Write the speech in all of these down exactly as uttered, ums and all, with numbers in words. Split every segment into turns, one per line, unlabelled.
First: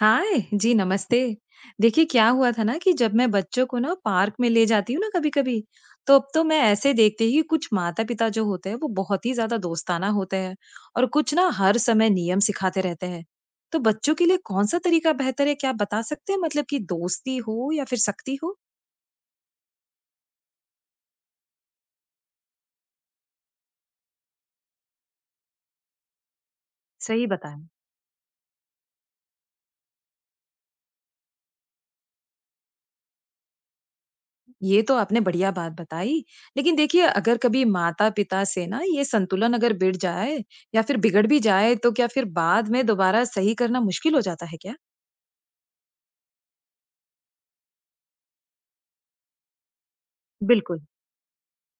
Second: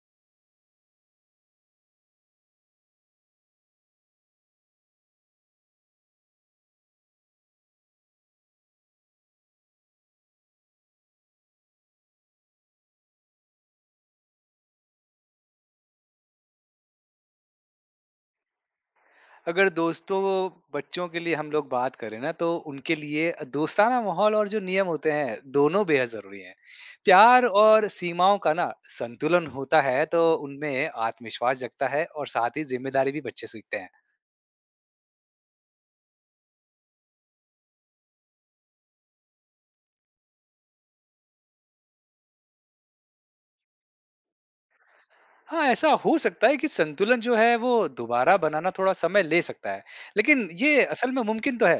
हाय, जी नमस्ते। देखिए क्या हुआ था ना कि जब मैं बच्चों को ना पार्क में ले जाती हूँ ना कभी-कभी, तो अब तो मैं ऐसे देखती ही कुछ माता-पिता जो होते हैं वो बहुत ही ज़्यादा दोस्ताना होते हैं और कुछ ना हर समय नियम सिखाते रहते हैं। तो बच्चों के लिए कौन-सा तरीका बेहतर है क्या आप बता सकते हैं? मतलब कि दोस्ती हो या फिर सख्ती हो?
अगर दोस्तों बच्चों के लिए हम लोग बात करें ना तो उनके लिए दोस्ताना माहौल और जो नियम होते हैं दोनों बेहद जरूरी हैं।
सही
प्यार
बताया।
और सीमाओं का ना संतुलन होता है तो उनमें आत्मविश्वास जगता है और साथ ही जिम्मेदारी भी बच्चे सीखते हैं।
ये तो आपने बढ़िया बात बताई। लेकिन देखिए अगर कभी माता-पिता से ना ये संतुलन अगर बिगड़ जाए या फिर बिगड़ भी जाए तो क्या फिर बाद में दोबारा सही करना मुश्किल हो जाता है क्या?
हाँ, ऐसा हो सकता है कि संतुलन जो है वो दोबारा बनाना थोड़ा समय ले सकता है, लेकिन
बिल्कुल।
ये असल में मुमकिन तो है।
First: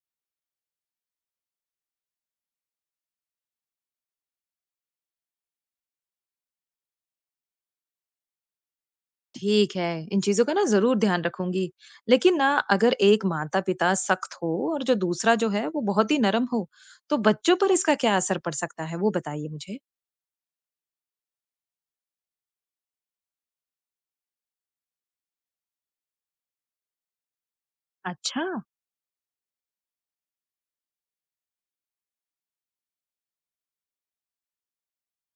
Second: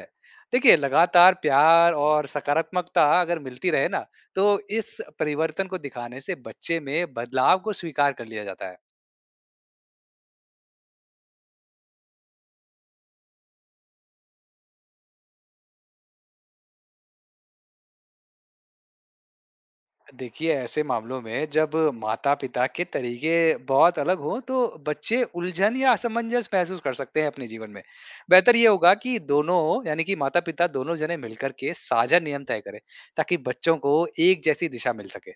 देखिए, लगातार प्यार और सकारात्मकता अगर मिलती रहे ना तो इस परिवर्तन को दिखाने से बच्चे में बदलाव को स्वीकार कर लिया जाता है।
ठीक है, इन चीज़ों का ना ज़रूर ध्यान रखूँगी। लेकिन ना अगर एक माता-पिता सख्त हो और जो दूसरा जो है वो बहुत ही नरम हो, तो बच्चों पर इसका क्या असर पड़ सकता है? वो बताइए मुझे।
देखिए, ऐसे मामलों में जब माता-पिता के तरीके बहुत अलग हों तो बच्चे उलझन या असमंजस महसूस कर सकते हैं अपने जीवन में।
अच्छा।
बेहतर ये होगा कि दोनों यानी कि माता-पिता दोनों जने मिलकर के साझा नियम तय करें ताकि बच्चों को एक जैसी दिशा मिल सके।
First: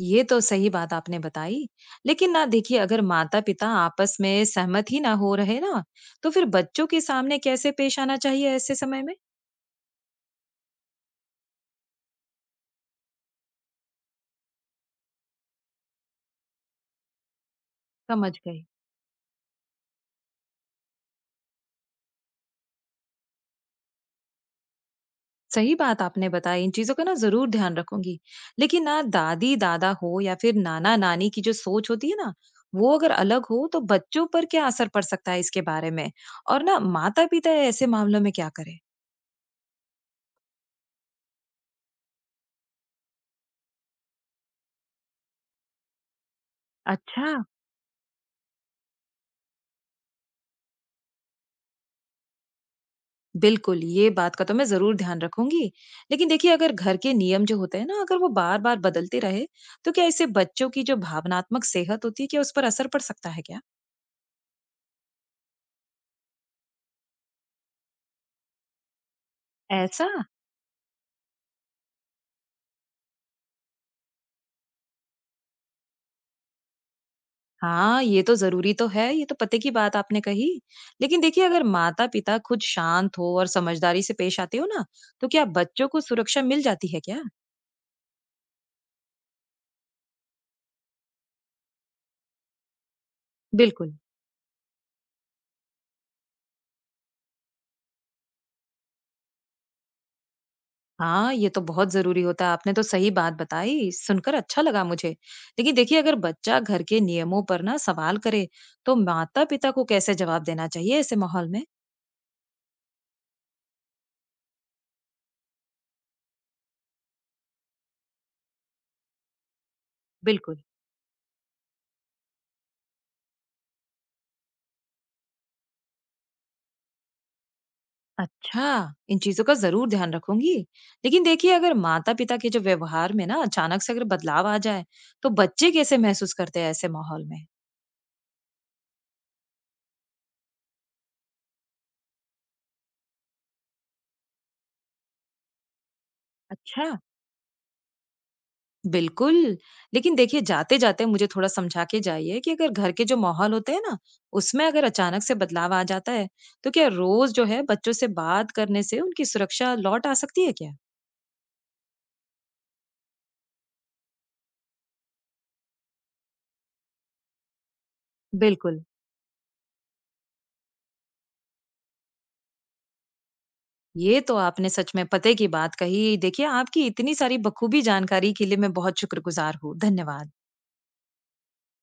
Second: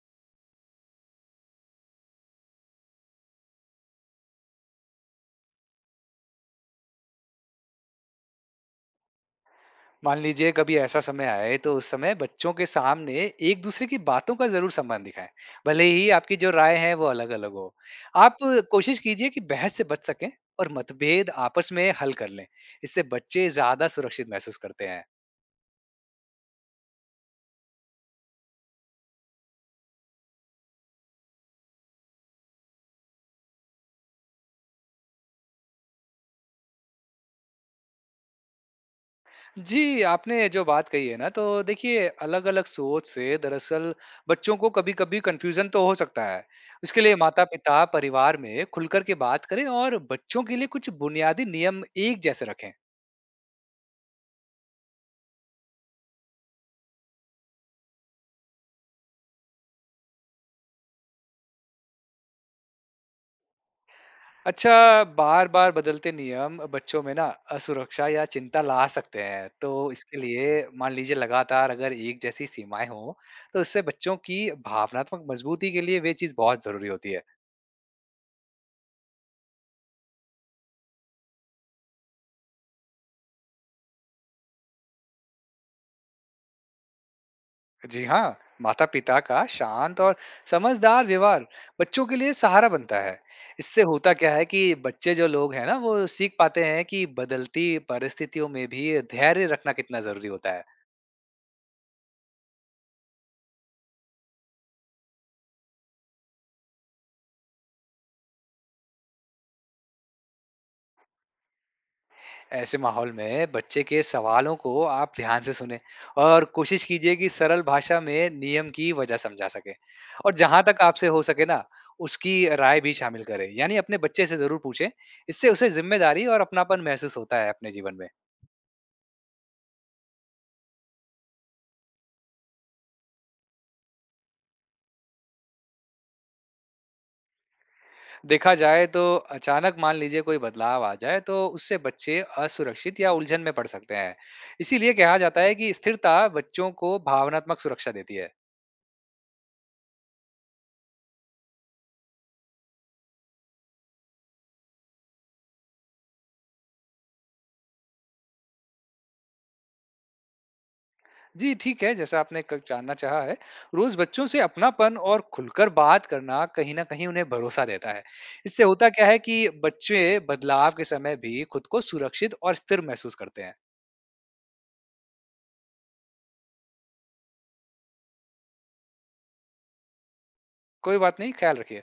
ये तो सही बात आपने बताई। लेकिन ना देखिए अगर माता-पिता आपस में सहमत ही ना हो रहे ना, तो फिर बच्चों के सामने कैसे पेश आना चाहिए ऐसे समय में?
मान लीजिए कभी ऐसा समय आए तो उस समय बच्चों के सामने एक दूसरे की बातों का जरूर सम्मान दिखाएं, भले ही आपकी जो राय है वो अलग अलग हो।
समझ
आप
गई।
कोशिश कीजिए कि बहस से बच सकें और मतभेद आपस में हल कर लें। इससे बच्चे ज्यादा सुरक्षित महसूस करते हैं।
सही बात आपने बताई, इन चीजों का ना जरूर ध्यान रखूंगी। लेकिन ना दादी दादा हो या फिर नाना नानी की जो सोच होती है ना, वो अगर अलग हो तो बच्चों पर क्या असर पड़ सकता है इसके बारे में, और ना माता पिता ऐसे मामलों में क्या करें?
जी, आपने जो बात कही है ना, तो देखिए, अलग अलग सोच से दरअसल बच्चों को कभी कभी कंफ्यूजन तो हो सकता है। उसके लिए
अच्छा।
माता पिता परिवार में खुलकर के बात करें और बच्चों के लिए कुछ बुनियादी नियम एक जैसे रखें।
बिल्कुल, ये बात का तो मैं जरूर ध्यान रखूंगी। लेकिन देखिए अगर घर के नियम जो होते हैं ना अगर वो बार बार बदलते रहे, तो क्या इससे बच्चों की जो भावनात्मक सेहत होती है क्या उस पर असर पड़ सकता है क्या?
अच्छा, बार-बार बदलते नियम बच्चों में ना असुरक्षा या चिंता ला सकते हैं। तो
ऐसा।
इसके लिए मान लीजिए लगातार अगर एक जैसी सीमाएँ हों, तो इससे बच्चों की भावनात्मक मजबूती के लिए वे चीज़ बहुत ज़रूरी होती है।
हाँ, ये तो ज़रूरी तो है, ये तो पते की बात आपने कही। लेकिन देखिए अगर माता-पिता खुद शांत हो और समझदारी से पेश आते हो ना, तो क्या बच्चों को सुरक्षा मिल जाती है क्या?
जी हाँ, माता-पिता का शांत और समझदार व्यवहार बच्चों के लिए सहारा बनता है। इससे
बिल्कुल।
होता क्या है कि बच्चे जो लोग हैं ना, वो सीख पाते हैं कि बदलती परिस्थितियों में भी धैर्य रखना कितना ज़रूरी होता है।
हाँ, ये तो बहुत ज़रूरी होता है। आपने तो सही बात बताई, सुनकर अच्छा लगा मुझे। लेकिन देखिए अगर बच्चा घर के नियमों पर ना सवाल करे, तो माता-पिता को कैसे जवाब देना चाहिए ऐसे माहौल में?
ऐसे माहौल में बच्चे के सवालों को आप ध्यान से सुने और कोशिश कीजिए कि सरल भाषा में नियम की वजह समझा सके। और
बिल्कुल।
जहां तक आपसे हो सके ना, उसकी राय भी शामिल करें यानी अपने बच्चे से जरूर पूछें। इससे उसे जिम्मेदारी और अपनापन महसूस होता है अपने जीवन में।
अच्छा, इन चीजों का जरूर ध्यान रखूंगी। लेकिन देखिए अगर माता पिता के जो व्यवहार में ना अचानक से अगर बदलाव आ जाए, तो बच्चे कैसे महसूस करते हैं ऐसे माहौल में?
देखा जाए तो अचानक मान लीजिए कोई बदलाव आ जाए तो उससे बच्चे असुरक्षित या उलझन में पड़ सकते हैं। इसीलिए कहा जाता है कि स्थिरता बच्चों
अच्छा।
को भावनात्मक सुरक्षा देती है।
बिल्कुल। लेकिन देखिए जाते जाते मुझे थोड़ा समझा के जाइए कि अगर घर के जो माहौल होते हैं ना उसमें अगर अचानक से बदलाव आ जाता है, तो क्या रोज जो है बच्चों से बात करने से उनकी सुरक्षा लौट आ सकती है क्या?
जी ठीक है, जैसा आपने क- जानना चाहा है, रोज बच्चों से अपनापन और खुलकर बात करना कहीं ना कहीं उन्हें भरोसा देता है। इससे
बिल्कुल।
होता क्या है कि बच्चे बदलाव के समय भी खुद को सुरक्षित और स्थिर महसूस करते हैं।
ये तो आपने सच में पते की बात कही। देखिए आपकी इतनी सारी बखूबी जानकारी के लिए मैं बहुत शुक्रगुजार हूँ। धन्यवाद।
कोई बात नहीं, ख्याल रखिए।